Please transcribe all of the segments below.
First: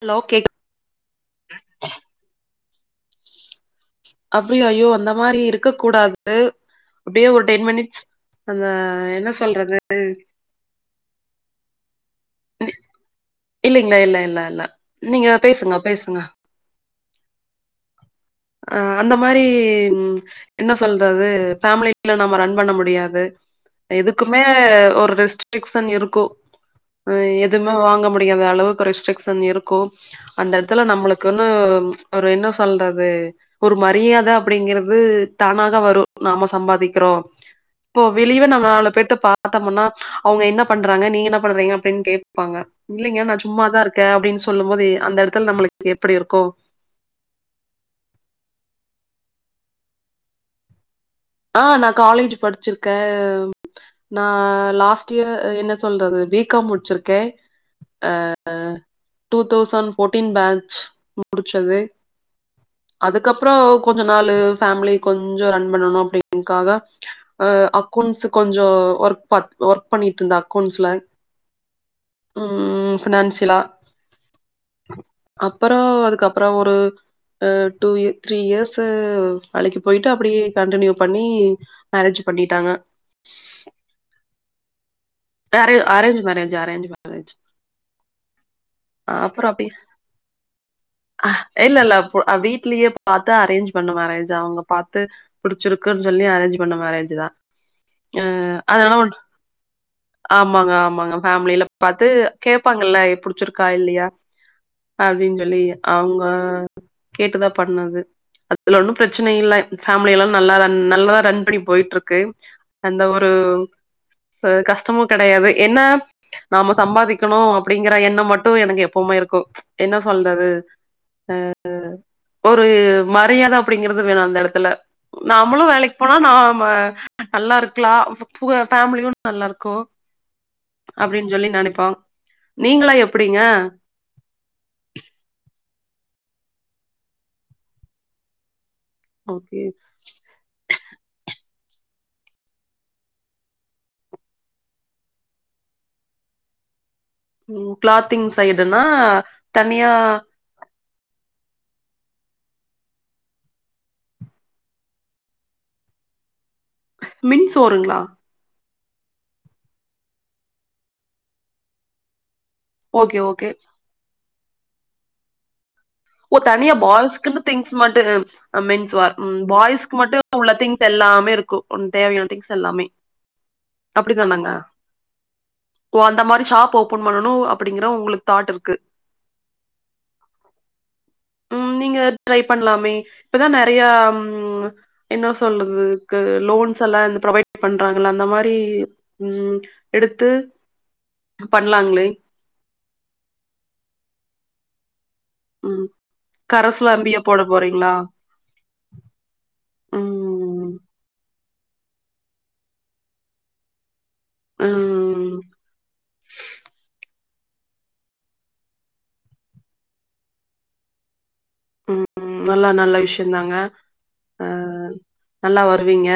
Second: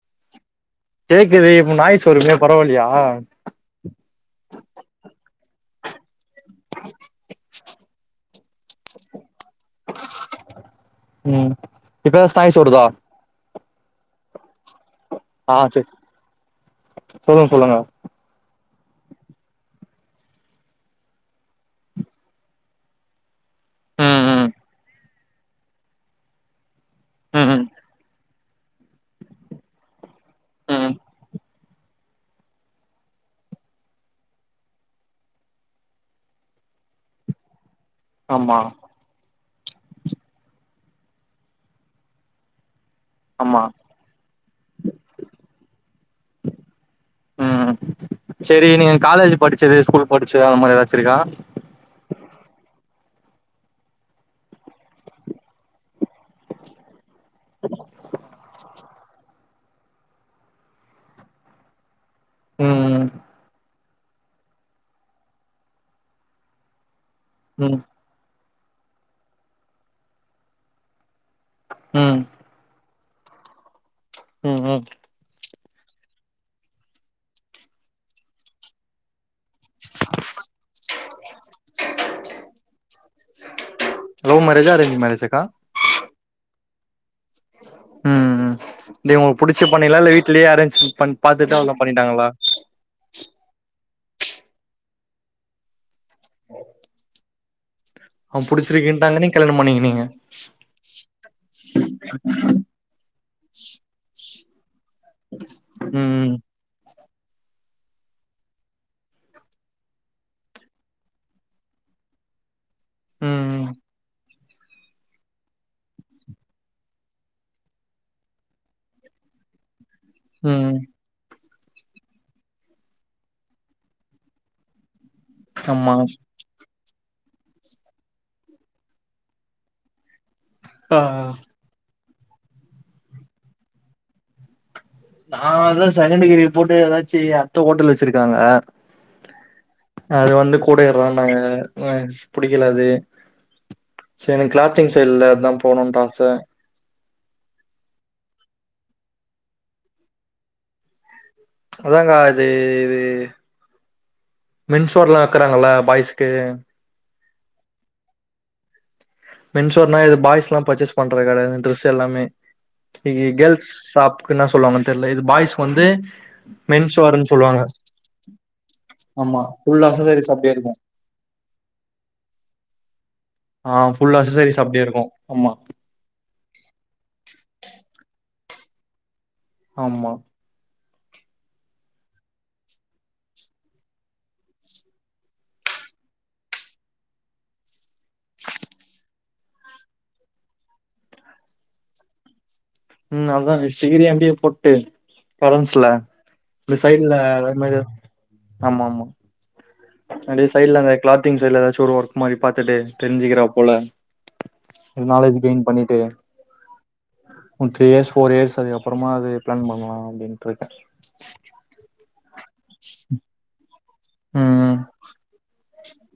Hello கேக் கேக்குது இப்ப நாய்ஸ் வருமே பரவால்லியா அப்டியா ஐயோ அந்த மாரி இருக்க கூடாது அப்டியே ஒரு டென் மினிட்ஸ் அந்த என்னஸ் ம் இப்ப ஸாய்ஸ் வருதா இல்லலைங்ளே இல்ல இல்ல இல்ல நீங்க பேசுங்க பேசுங்க சொல்லுங் சொல்லுங்க அ அந்த மாரி என்ன சொல்றது ஃபேமிலில நாம ரன் பண்ண முடியாது ம் எதுக்குமே ம் ஒரு ரெஸ்ட்ரிக்சன் இருக்கும் ம் எதுமே ம் வாங்க முடிய யாத அளவுக்கு ரெஸ்டரிக்ஸன் இருக்கும் அந்த இடத்துல ம் நம்மளுக்குன்னு ஒரு என்ன சொல்றது ஒரு மரியாத அப்புடிங்கறது தானாக வரும் நாம சம்பாதிக்கறோ போ வெளியவே ஆமா நாம நாலு பேர்த்த பா பத்தோம்ன்னா அவுங்க என்ன பண்றாங்க நீங்க என்ன பண்றீங்க அப்டின் கேப்பாங்க இல்லைங்க நா ஆமா சும்மாதா இருக்கே அப்படின்னு சொல்லும் போது அந்த எடத்துல நம்ளுக்கு எப்டி இருக்கும் ம் சரி நீங்க காலேஜ் படிச்சது ஸ்கூல் படிச்சது அத மாரி ஏதாச்சிருக்கா ஆ நா காலேஜ் படிச்சிருக்கே நான் லாஸ்ட் இயர் என்ன சொல்றது பி காம் முடிச்சிருக் கே அ டூ தௌசண்ட் போர்ட்டின் பேச் முடிச்சது ம் அதுக்கப்பறம் கொஞ்ச நாள் ஃபேமிலி கொஞ்சம் ரன் பண்ணனும் அப்படிங்கிறதக்காக ம் அக்கௌண்ட்ஸ கொஞ்ச ஒர்க் பாத் ஒர்க் பண்ணிட்டு இருந்தா அக்கௌண்ட்ஸ்ல உம் ஃபினான்சிலா உம் உம் அப்பறம் அதுக்கப்பறம் ஒரு டூ த்ரீ இயர்ஸ் வேலைக்கு போயிட்டு அப்படியே கண்டியூ பண்ணி மேரேஜ் பண்ணிட்டாங்க லவ் மேரேஜா அரேஞ் மேரேஜா அரே அரேஞ் மேரேஜ் அரேஞ் மேரேஜ் ம் ம் டேய் உங்களுக்கு அப்பறம் புடிச்சு அப்படி பண்ணீங்களா இல்ல வீட்லயே அரேஞ்ச் பண் பாத்துட்டு அவ்ளோதா இல்ல இல்ல பண்ணிட்டாங்களா வீட்லயே பாத்தா அரேஞ் பண்ணுவே அரேஞ் அவங்க பாத்து புடிச்சிருக்கன்னு சொல்லி அரேஞ் பண்ண மேரேஜ் தா அவங் புடிச்சிருக்குட்டாங்க நீங்க கல்யாணம் பண்ணினீங்க ஆமாங்க ஆமாங்க ஃபேமில பாத்து கேப்பாங்கல்ல புடிச்சிருக்கா இல்லையா அப்படின்னு சொல்லி அவங்க ம் கேட்டுதா பண்ணாங்க அதுல ஒன்னும் பிரச்சனை இல்ல ஃபேமிலிய எல்லாம் நல்லா ரன் நல்லாதா ரன் பண்ணி போயிட்டு இருக்கு ஏந்த ஒரு ம் ம் கஷ்ட துமு கெடயாது என்ன நாம சம்பாதிக்கணு அப்படிங்கிற எண்ணம் மட்டு எனக்கு எப்பவுமே இருக்கூ என்ன சொல்றது ம் அ அ ஒரு மரியாத அப்படிங்கறது வேணும் அந்த எடத்துல நாமளும் ஆமா வேலைக்கு போனா நாம நல்லா இருக்கலா ஃபேமிலியும் நல்லா இருக் கூ ஆ ஆ அப்படின்னு சொல்லி நெனப்போம் நீங்களா எப்படிங்க நா அதா செகண்ட் டிகிரி போட்டு ஏதாச்சு அத்த ஹோட்டல் வச்சிருக்காங்க ஓகே அப்ரோ நாங்க மன்ஸ் புடிக்கல அது ச எனக் கிளாத்திங் சைடலதுதா போணுன்ற ஆச உம் கிளாத்திங் சைடுனா தனியா அதாங்கா அது இது மின்சோர்லா ஆக்குறாங்கல்ல பாய்ஸ்க்கு மின் சோறுங்களா மின்சோர்னா இது பாய்ஸ் எல்லாம் பர்ச்சேஸ் பண்ற கட டிரெஸ் எல்லாமே ஓகே இகு ஓகே கேர்ள்ஸ் ஷாப்புக்கு என்ன சொல்லுவாங்கன்னு தெரில இது பாய்ஸ்க்கு வந்து ஓ தனியா மென்ஸ்வேர்ன்னு பாய்ஸ்க்குன்னு சொல்லுவாங்க திங்ஸ் மட்டு மென்ஸ்வார் உம் ஆமா ஃபுல் பாய்ஸ்க்கு மட்டு அசசரிஸ் உள்ள அப்டியே இருக்கு திங்ஸ் எல்லாமே இருக்கூ உனக் தேவயான திங்ஸ் எல்லாமே ஆ ஃபுல் அப்படித்தானாங்க அசசரிஸ் அப்டியே இருக்கு ஆமா ஓ அந்த மாரி ஷாப் ஓபன் பண்ணணும் அப்படிங்கற உங்களுக் தாட் இருக்கு ஆமா நீங்க ட்ரை பண்ணலாமே இப்பதா நெறய என்ன சொல்றது போன்ஸ் எல்லா ப்ரொவைட் பண்றாங்கள அந்த மாரி உம் எடுத்து பண்லாங்ளே உம் அது தா நெக்ஸ் சீகிரி எம் பி எ போட்டு ம் கரன்ஸ்ல இந்த கரஸ்ல எம் பி சைடுல ஏ போட போறீங்களா ஆமா ஆமா அப்டியே ம் சைட்ல அந்த கிளாத்திங் சைடுல ஏதாவது ஒர்க் மாரி பாத்துட்டு தெரிஞ்சுக்கிறா போல நாலேஜ் ம் கெயின் பண்ணிட்டு one three years four years அதுக்கு அப்புறமா அது பிளான் பண்ணலாம் அப்டின்னுன்டுருக்க உம் உம் நல்லா நல்ல விஷயம் தாங்க ம் நல்லா வருவீங்க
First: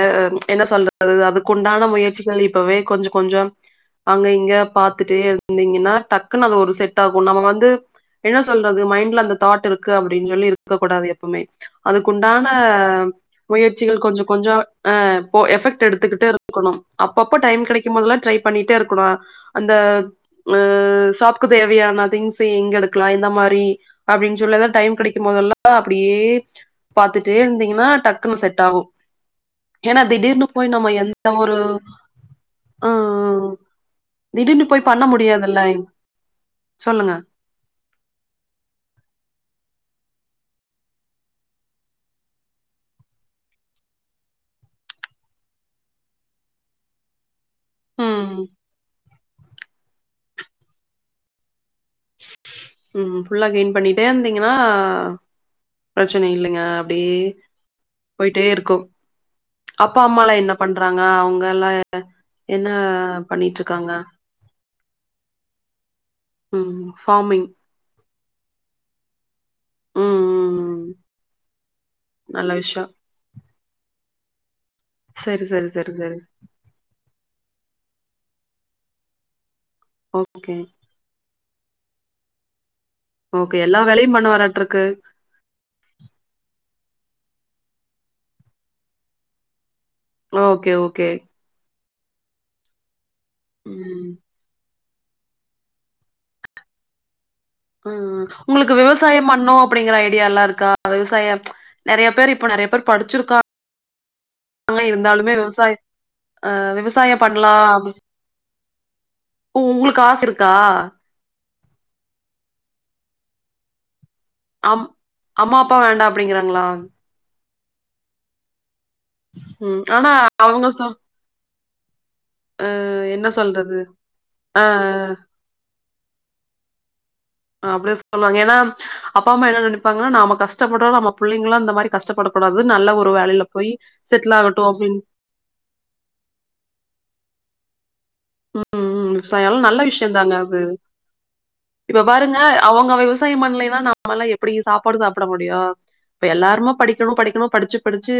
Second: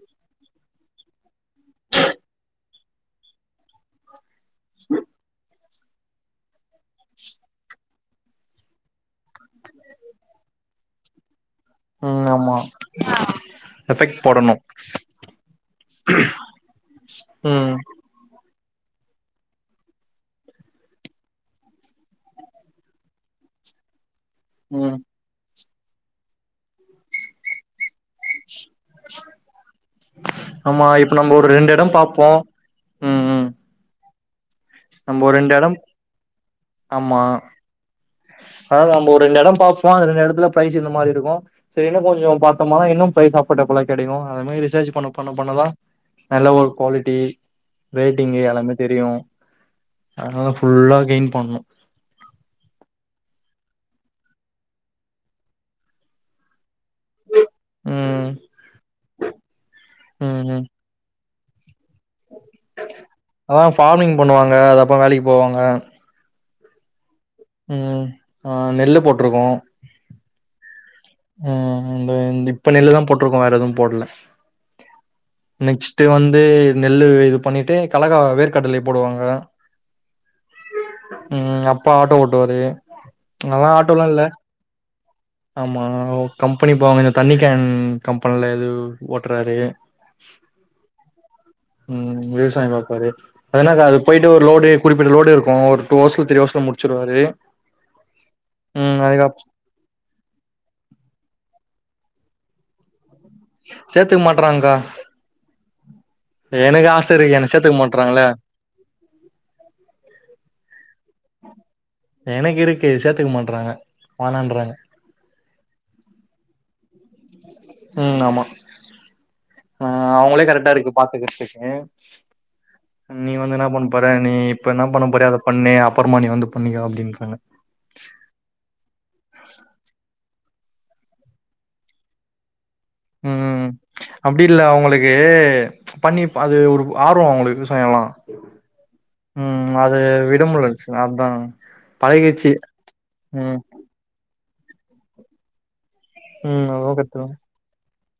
என்ன சொல்றது அதுக்கு உண்டான முயற்சிகள் இப்பவே கொஞ்ச கொஞ்சம் அங்க இங்க பாத்துட்டே இரு ந்தீங்கன்னா டக்குன்னு அது ஒரு செட் ஆகும் நம்ம வந்து என்ன சொல்றது மைண்ட்ல அந்த தாட் இருக்கு அப் அப்படின்னு சொல்லி இருக்க கூடாது எப்பவுமே ம் அதுக்குண்டான ஆமா முயற்சிகள் கொஞ்ச எஃபெக்ட் கொஞ்சம் போடணும் அஹ் போ எஃபெக்ட் எடுத்துக்கிட்டு அத னும். அப்பப்போ டைம் ம் கெடைக்கும் போதெல்லாம் ட்ரை பண்ணிட்டே இருக்கணு அந்த ஷாப்க்கு தேவையான திங்ஸ எங்க எடுக்கலாம் இந்த மா மரி அப்படின்னு சொல்லதா டைம் ம் லா அப்படியே பாத்துட்டே இருந்தீங்கன்னா டக்குன்னு செட் ஆகு ஏனா திடீர்னு போய் ஆமா நம்ம இப்ப எந்த ஒரு ரெண்டு இடம் பாப்போம் ஆ ம் ம் ஆ திடீர்னு பண்ண நம்ம ஒரு ரெண்டு முடியாதுல்ல இடம் சொல்லுங்க ஆமா அததாம்போ ரெண்டு எடோ பாப்போ இந்த எடத்துல பிரைஸ் இந்த மாரி இருக்கும் செரினு கொஞ்சோ பாத்தோம்மானா இன்னும் பிரைஸ் அபோர்டபுளா கெடைக்கும் அத மாரி ரிசர்ச் பண்ண பண்ண பண்ணதான் நல்ல ஒரு குவாலிட்டி ரேட்டிங்கு ம். எல்லாமே தெரியும் அதனாலதா ஃபுல்லா கெயின் பண்னும் உம் ஃபுல்லா கெயின் பண்ணிட்டே இருந்தீங்கன்னா பிரச்சன இல்லைங்க அப்டி ம் போயிட்டேருக்கும் அப்பா அம்மாலா என்ன பண்றாங்க அவங்க எல்லா அதான் ஃபார்மிங் பண்ணுவாங்க அது அப்ப வேலைக்கு போவாங்க ம் ஃபார்மிங் ம் ஆ நெல்லு போட்ருக்கோ ம் ம் ம் ம் இந்த இந் நல்ல இப்ப விஷயம். நெல்லு தா போட்ருக்கோ வேறெதுவு போட்ல சரி, சரி, சரி, நெக்ஸ்ட்டு சரி. வந்து நெல்லுவு இது பண்ணிட்டு கலகா வேர்க்கட்லை போடுவாங்க ஓகே ம் அப்பா ஆட்டோ ஓட்டுவாரு ஓகே. நாலா எல்லா ஆட்டோலா வேலையும் இல்ல பண்ணுவாராட்ருக்கு. ஆம் ஆ ஒ கம்பெனி பாவ ஏனனனா தண்ணி கேன் கம்பென்ல எது ஓட்டுறாரு ஓகே ஓகே ம் விவசாயோ பாப்பாரு அது என்னக்கா அது ம். போயிட்டு ஒரு லோடு குறிப்பிட்ட லோடு இருக்கூ ஒரு டூ ஹவர்ஸ் ல த்ரி ஹவர்ஸ் ல முடிச்சுருவாரு ம் உங்களுக்கு விவசாயம் பண்னோ அப்படிங்கிற ஐடியால்லா இருக்கா விவசாயம் நெறய பேர் இப்ப நெறய பேர் படிச்சிருக்காங் சேத்துக்க மாட்றாங்க்கா ஆனா இருந்தாலுமே விவசாய ஆ எனக்கு ஆச விவசாய இருக்கு என்ன பண்லா சேத்துக்க அப்டி மாட்றாங்கல்ல ஒ உங்குளுக்கு ஆச இருக்கா எனக்கு இருக்கு சேத்துக்க மாட்றாங்க வேணான்றாங்க அம் அம்மாப்பா வேண்டா அப்டிங்கறாங்ளா ம் ஆமா ம் ஆ ஆனா அவுங்களே அவங்க சொ கரெக்டாருக்கு பாத்துக்கிறதுக்கு ம் நீ வந்து என்ன பண்ண போற நீ ஆ இப்ப என்ன பண்ண போறியோ அத பண்ணு அப்புறமா நீ வந்து பண்ணிக்கோ அப்டிங் ஆ அப்டிதா சொல்லுவாங்க ஏனா அப்பாம்மா என்ன நெனப்பாங்னா நாம கஷ் ட பட்டாலு நம்ம புள்ளைங்கலா இந்த மாரி கஷ்டப்படக்கூடாத் ஒரு வேலைல போய் அப்டில்ல அப்டின்னு அவுங்களுக்கு பண்ணிப அது ஒரு ஆர்வோ அவுங்களுக்கு விவ்சாயோலா ம் ம் விவசாயல்லா நல்ல விஷ்யோ தாங்க விட அது முல்ல அதா இப்ப பாருங்க பழகிச்சு அவங்க விவசாயம் ம் பண்லைனா நம்மலா எப்டி சாப்பாடு சாப்புட முடியூ இப்ப ம் எல்லாருமோ அதுவு படிக்கணு கரெக்ட்டுதா படிக்கணு படிச்சு படிச்சு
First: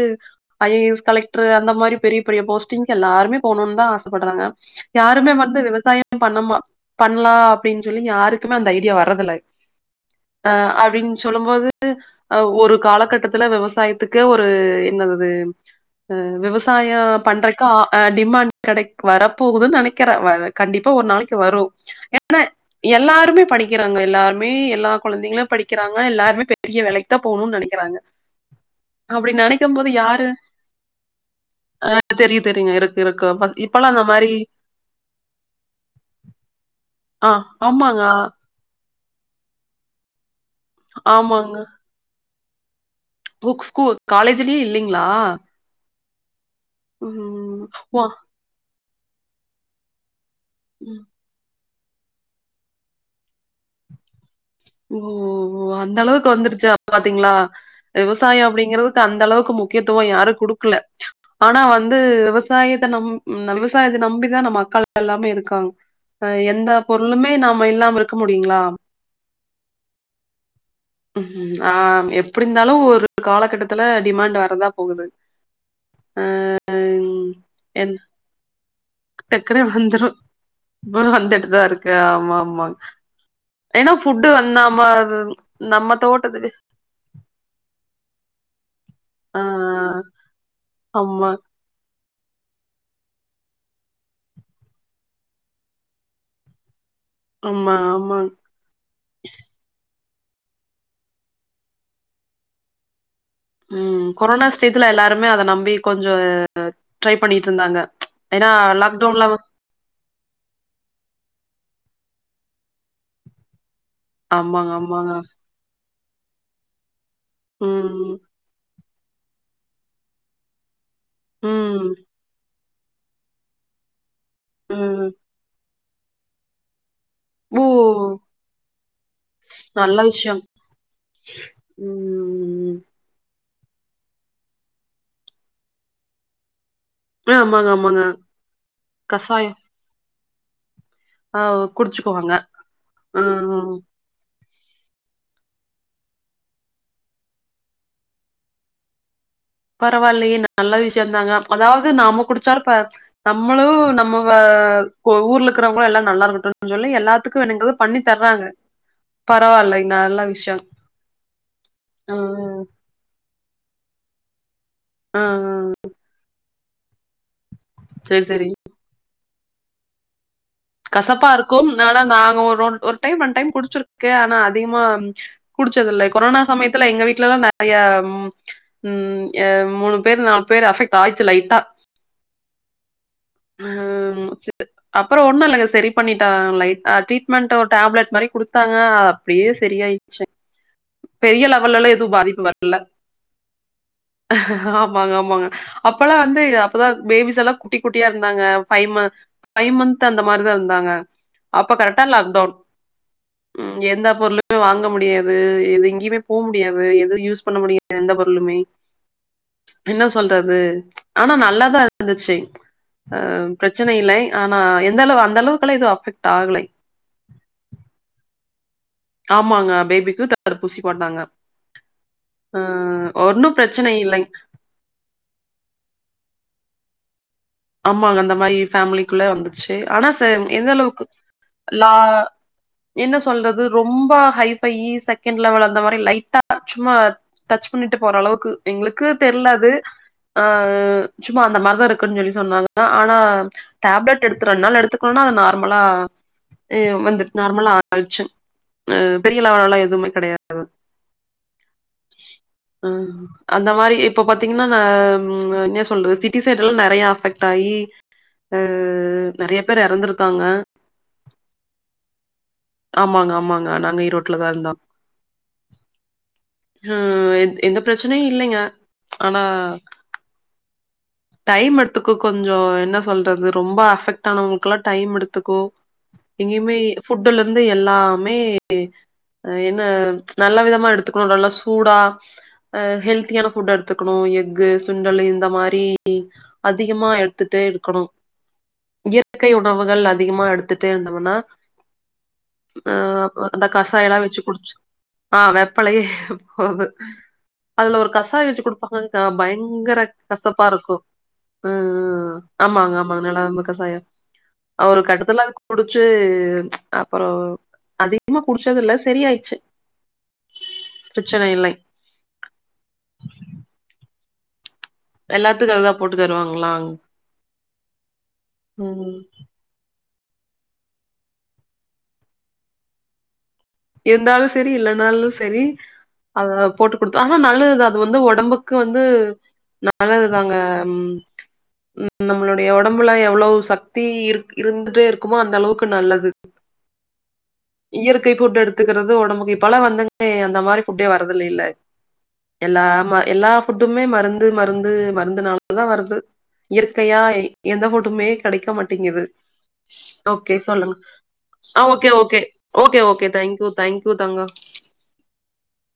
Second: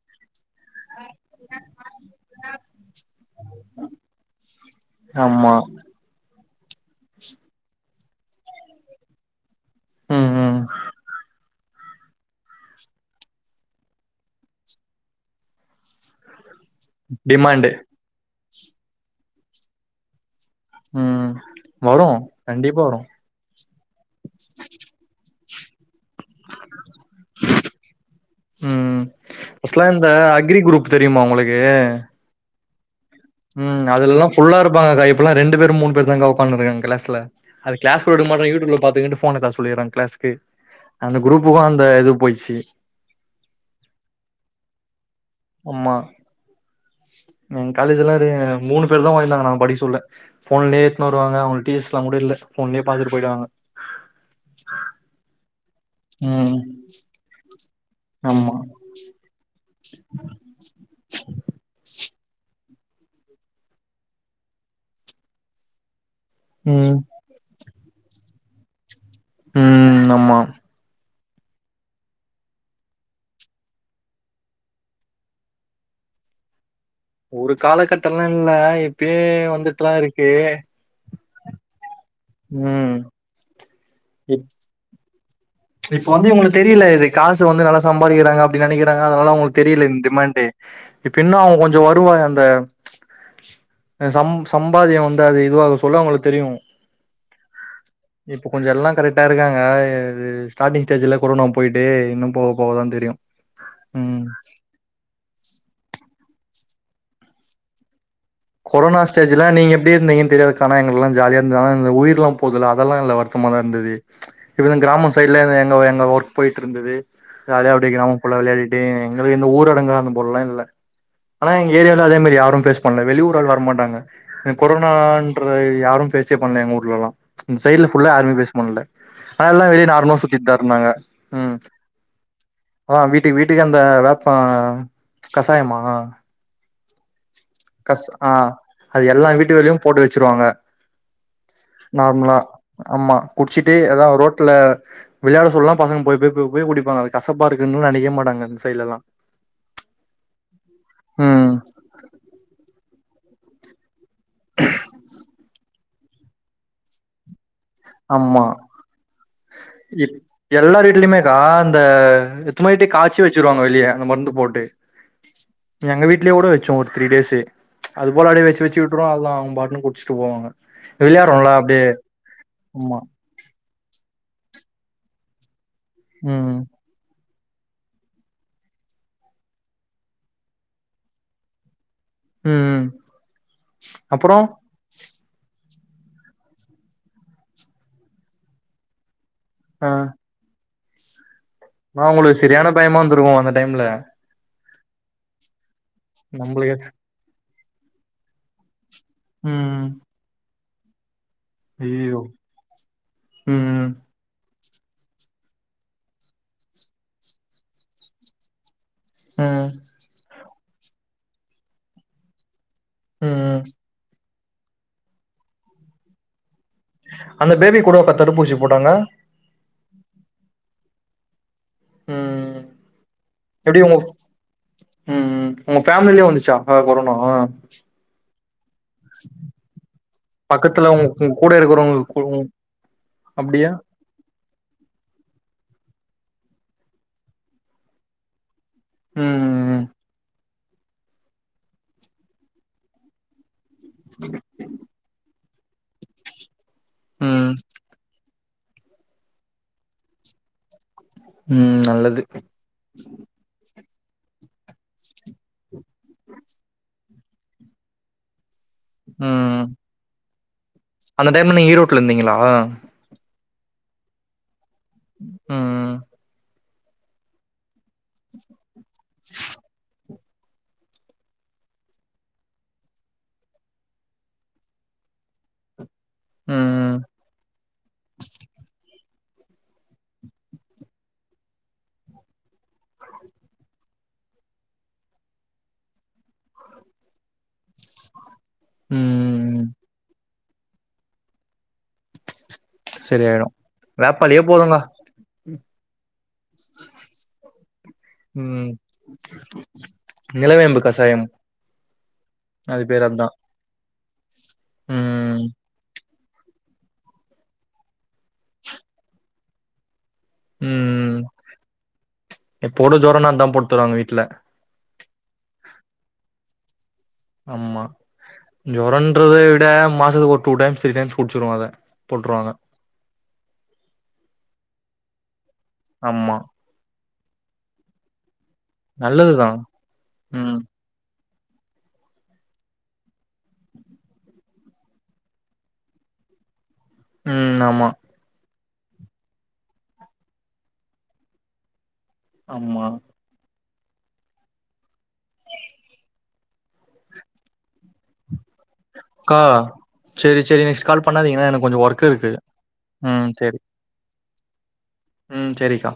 ஐ ஏ எஸ் கலெக்ட்ரு அந்த மாரி பெரிய பெரிய போஸ்ட்டிங்க்கெல்லாருமே போணூன் தா ஆசப்பட்றாங்க யாருமே ஆமா வந்து விவசாயம் பண்ணமா பண்ணலாம் அப்டின் சொல்லி யாருக்குமே அந்த ஐடியா வரதுல்ல ம் ஆ ம் அப்டின் சொல்லம்போது அ ஒரு காலகட்டத்துல வெவசாயத்துக்கே ஒரு நல்லது ஆ விவஸ் சாயோ பண்றக்கு டிமாண்டு ஆ டிமாண்ட் கெடைக் வரப்போகுதுன் நெனைக்கிறே வரக் கண்டிப்பா ஒரு ம் நாளைக்கு வரூ வரு ஏனா கண்டிப்பா வரு எல்லாருமே படிக்கிறாங்க எல்லாருமே எல்லா குழந்தைங்களூ படிக் வ எல்லாருமே பெரிய வேலைக் தா போணூன் நெனைக்கிறாங்க ம் அப்டி ஃபர்ஸ்ட்லா நெனைக்கும்போது இந்த யாரு அக்ரி க்ரூப் தெரியுமா உங்களுக்கு தெரியும் தெரியுங்க. இருக்கு இருக்கு. ம் இப்பல்லாம் அந்த அதுலெல்லா மாரி ஃபுல்லாருப்பாங் ஆங்கக்கா இப்பலா ரெண்டு பேரு மூணு பேரு தாங்க்கா ஒக்காந்துருக்காங் க்ளாஸ்ல ஆ அது ஆமாங்க, க்ளாஸ் கூட எடுக்கமாட்டுங் யூடியூப்ல பாத்துக்கன்ட்டு போனதா சொல்லிட்றாங் க்ளாஸ்கு ஆமாங்க புக்ஸ்கூ காலேஜ்லயே இல்லிங்ளா ஆமா வா காலேஜ்லாரு மூணு பேர் தா வாய்ந்தாங்க நாங்க படிக் சொல்ல ஃபோன்லயே உம், எத்னு வருவாங்க அவுங்களுக் டீஸ்லா கூட இல்ல ஃபோன்லேய பாத்துட்டு போயிடுவாங்க ஓ ஓ ஓ அந்தளவுக்கு ம் வந்துருச்சா பாத்தீங்ளா விவசாயோ ஆமா அப்படிங்கிறதுக் அந்தளவுக்கு முக்கியத்துவே யாரூ குடுக்ல ஆனா வந் து விவசாயத்த நம் விவசாயத்த நம்பிதா நம் மக்கள்ல்லாமே இருக்காங் அ எந்த ம் பொருளுமே நாம இல்லாம இருக்க முடியுங்ளா ம் ஆமா ம் ஆ எப்டிருந்தாலூ ஒரு காலகட்டத்துல டிமாண்ட் வரதா போகுது ஆ ஒரு காலகட்டல்லா இல்ல இப்பயே வந்துட்டுலா இருக்கு இதா இருக்கா ஆமாம்மாங் ம் ஏனா புஃட்டு இப் வந்தாமார் இப்ப வந்து இவ்ங்களுக்கு தெரியுல இது காசு வந்து நல்லா சம்பாதிக்கிறாங்க அப்டி நெனைக்கி றாங்க அதனால ஆ அவ்ங்களுக்கு தெரியல இந் டிமாண்ட்டு இப்ப ஆமா, இன்னு அவ்ங்க கொஞ்ச வருவான் ந்த அ சம் சம்பாதிய வந்து அது இதுவாகு சொல்ல அவ்ங்களுக்கு தெரியு ஆமா, ஆமா. இப்ப கொஞ்ச எல்லா கரெக்டா இருக்காங்க அ இது ஸ்டார்டிங் ஸ்டேஜ்ஜுல கொரோனா போயிட்டு இன்னு போகா போக தா தெரியு ம் கொரோனா ஸ்டேத்துல எல்லாருமே அத நம்பி கொஞ்ச அ ட்ரை பண்ணிட்ருந்தாங்க கொரோனா ஸ்டேஜ்ஜுல நீங்க எப்டி இருந்தீங்கன் தெரியாதுக்கா ஆனா எஙகளுக்குலா ஜாலியா இருந்த ஆனா இந்த உயிர்ளாம் போதுல அதெல்லா எல்லா வருத்தமாதா இருந்தது இப்டி ஆமாங்க, தா கிராம ஆமாங்க. சைட்ல எங்கவ் எங் ங்க ஒர்க் போயிட்ருந்தது ஜாலியா அப்டியே கிராம ம், ஃபுல்லா விளையாடிட்டே எங்களுக்கு இந்த ஊரடங்களா அந்த போட்லா இல்ல ஆனா எங்க ம், ஏரியால அதே மாரி யாரு ஃபேஸ் பண்ல வெளியூர் ஆள் வரமாட்டாங்க எ ம். கொரோனான்ற யாரு ஃபேஸே பண்ல எங்க ஊர்லலா இந்த ஓ! சைட்ல ஃபுல்லா யாருமே ஃபேஸ் பண்ல அதெல்லா வெளிய நல்ல நார்மலா விஷயம். சுத்திட்டு தா இருந்தாங்க ம் ம். அதா வீட்டுக்கு வீட் டுக்கு அந்த வேப்ப கசாயமா ஆமாங்க, ஆமாங்க. கஸ் ஆ அது எல்லா கசாயம். வீட்டுகள்லயு போட்டு வெச்சிருவாங்க ஆ குடிச்சுக்குவாங்க. நார்ம்லா ஆமா ம் குட்ச்சுட்டு எதாவ் ரோட் ட்ல விளையாட சொல்லா பசங்க போய் போய் போய் போய் குடிப்பாங்க அது கசப்பா இருக்குன்னு நெனைக்கவே மாட்டாங்க இந்த சைட்லலா பரவால்லயே நல்ல விஷ்யந்தாங்க ம் அப்பனாவ்து நாம குடிச்சாலு ப நம்மளு நம்ம வ இப்போ ஊர்ல இருக்கிறவ்ங்களு எல்லா நல்லா இருக்கட்டுன் சொல்லி எல்லாத்துக்கு வேணுங்கிறது பண்ணி தர்றாங்க பரவாயில்லை நல்ல விஷயோ எல்லாரு வீட்லயுமேக்கா அந்த ம் இர்த்துமைட்டி காச்சி வச் சிருவாங்க வெளிய அந்த மருந்து போட்டு ஆ ச்சோ ஒரு த்ரீ டேஸ்ஸு அது செரி போல அப்டியே செரி வெச்சு வெச்சு விட்டுறுவோ நல்லா அவ்ங்க பாட்னு குட்ச்ட்டு போவாங்க கசப்பா விளையாடுறோம்ல இருக்கும் அப்டியே ஆனா நாங்க ஒர் ஒன் ஒரு ஆமா டைம் ஒன் டைம் குடிச்சிருக்கே ஆனா அதிகமா குடிச்சதில்ல கொரோனா ம் சமயத்துல எங்க வீட்லலா நெற் றையா ம் ம் எ மூணு பேரு நாலு பேரு அஃபெக்ட் ஆய்ர்ச்சு லைட்டா ம் ம் அப்புறம் அப்பற ஒன்னு இல்லங்க செரி பண்ணிட்டாங்க லைட்டா ட்ரீட்மெண்ட்டு ஒரு டேப்லெட் மாரி குடுத்தாங்க அ அப்டியே ஆ செரியாயிர்ச்சு பெரிய லெவல்லலா எதுவு நான் உங்களுக்கு பாதிப்பு சரியான வர்ல பயமா இருந்திருக்கும் அந்த டைம்ல ஆ வாங்கம்பாங்க அப்பலா வந்து அப்பதா நம்மளுக்கு பேபிஸெல்லா குட்டி குட்டியா இருந்தாங்க ஃபைவ் ம ஃபை ம் மன்த்து அந்த மாரிதா இருந்தாங்க அப்ப கரெக்டா ஐயோ லாக்டோன் ம் எந்த பொருளு ம் வாங்க முடியாது எது எங்கேயுமே போம் முடியாது எது யூஸ் பண்ண முடியா எந்த பொருளுமே என்ன சொல்றது ஆனா நல்லாதா இருந்துச்சு அ ம் பிரச்சனை இல்லை ஆனா எந்த அளவு அந்த அளவுக்கெல்லா எதுவு அஃபெக்ட் ஆகலை அந்த பேபி கூட பத் தடுப்பூசி போட்டாங்க ஆமாங்க பேபிக்கு தடுப்பூசி போட்டாங்க அ ம் ஒண்ணும் எப்டி பிரச்சனை உங்க ஃப் இல்லை. ம் ம் உங்க ஃபேம்லிலயு வந்துச்சா ஆ கொரோனா ஆமாங்க அந்த மாயி ஃபேம்லிக்குள்ள வந்துச்சு ஆனா சார் எந்த பக்கத்துல அளவுக்கு உங்க உங்க கூட லா இருக்கிறவங்க கூ என்ன சொல்றது அப்டியா ரொம்ப ஹைஃபையி சகெண்ட் லெவல் அந்த மா அ லைட்டா சும்மா டச் பண்ணிட்டு போற அளவுக்கு எங்களுக்கு தெர்ல அது ம் ஆ சும்மா அந்த மாரிதா இருக்குன் சொல்லி சொன்னாங்க ஆனா டேப்லெட் எடுத்து ரெண்ட் நாள் எடுத்துக்கணுனா நார்மலா எ வந்து ம் நார்மலா ஆயிர்ச்சு ம் பெரிய லெவெல்லலா எதுவுமே கெடையாது ம் நல்லது ம் அந்த மாரி இப்ப பாத்தீங்னா நா ம் என்ன சொல்றது சிட்டி சைட்லலா நெறையா அஃபெக்ட் ஆயி ஆ நெறய ம் பேரு எறந்துருக்காங்க அந்த டைம்ல நீங்க ஈரோட்ல இருந்தீங்களா நா நாங்க ஈரோட்டுல தா இருந்தோ ம் ம் ம் எ எந்த ப்ரச்சனையு இல்லைங்க ஆனா டைம் எடு த்துக்க கொஞ்சோ என்னா சொல்றது ரொம்ப அஃபெக்ட் ஆனவங்களுக்கெல்லா டைம் எடுத்துக்கோ எங்கியுமே ம் ஃபுட்டுல இருந்து எல்லாமே அ என்ன நல்ல விதமா எடுத்துக்கணு நல்லா சூடா அ ஹெல்த்தியான ஃபுட் எடுத்துக்கணு எஃகு சுண்டலு இந்த மாரி அதிகமா எடுத்துட்டே இருக்கணு இயற்கை ம் உணவுகள் அதிகமா எடுத் துட்டே இருந்தோன்னா அ சரியாயிடு அந்த கஷயோ எல்லா வச்சு வேப்பாலயே குடிச்சு போதுங்க ஆ வேப்பலைய போது அதுல ஒரு கசாய வச்சு ம் குடுப்பாங்கக்கா பயங்கர கசப்பா நிலவேம்பு இருக்கு கசாயம் ம் ம் அது ஆமாங்க பேரு ஆமாங்க அதா நலவேம்பு கசாயோ அ ஒரு ம் கட்டத்துல அதுக்குடிச்சு து அப்பறோ அதிகமா குடிச்சது இல்ல செரியாச்சு ம் ம் இப்போட ஜோரனா அதா போட்டுதருவாங்க வீட்டுல எல்லாத்துக்கு அததா போட்டு தருவாங்களா ஆமா ம். ஜோரன்றத விட மா சத்துக்கு ஒரு டூ டை டைம்ஸ் த்ரீ டைம்ஸ் குடிச்சிருவோ அத போட்டுருவாங்க இருந்தாலு செரி இல்லனாலு செரி ஆமா அத போட்டு குடுத்த ஆனா நல்லது தா அது வந்து ஒடம்பு க்கு வந்து நல்லதுதா நல்லதுதாங்க ம் ம் ம் நம்பளுடைய ஒடம்புல எவ்ளோவு சத்தி இருக் இருந்துட்டே இருக்குமோ அந்த அளவுக்கு நல்லது ம் ஆமா இயற்கை ஃபுட் எடுத் துக்கிறது ஒடம்புக்கு இப்பெல்லா வந்தங்க அந்த மாரி ஃபுட்டே வரதில்லயில்ல ஆமா எல்லாமா எல்லா ஃபுட்டுமே மருந்து மருந்து மருந்துனால தா வர்து இயற்கையா எ எந்த ஃபுட்டுமே கெடைக்க மாட்டேங்குது அக்கா சரி ஓகே சரி நெக்ஸ்ட் சொல்லுங்க கால் பண்ணாதீங்கன்னா எனக்கு கொஞ்சோ அ ஒர்க் ஓகே இருக்கு ஓகே ஓகே ஓகே ம் சரி தேங்க்யூ தேங்க்யூ தங்க ம் செரிக்கா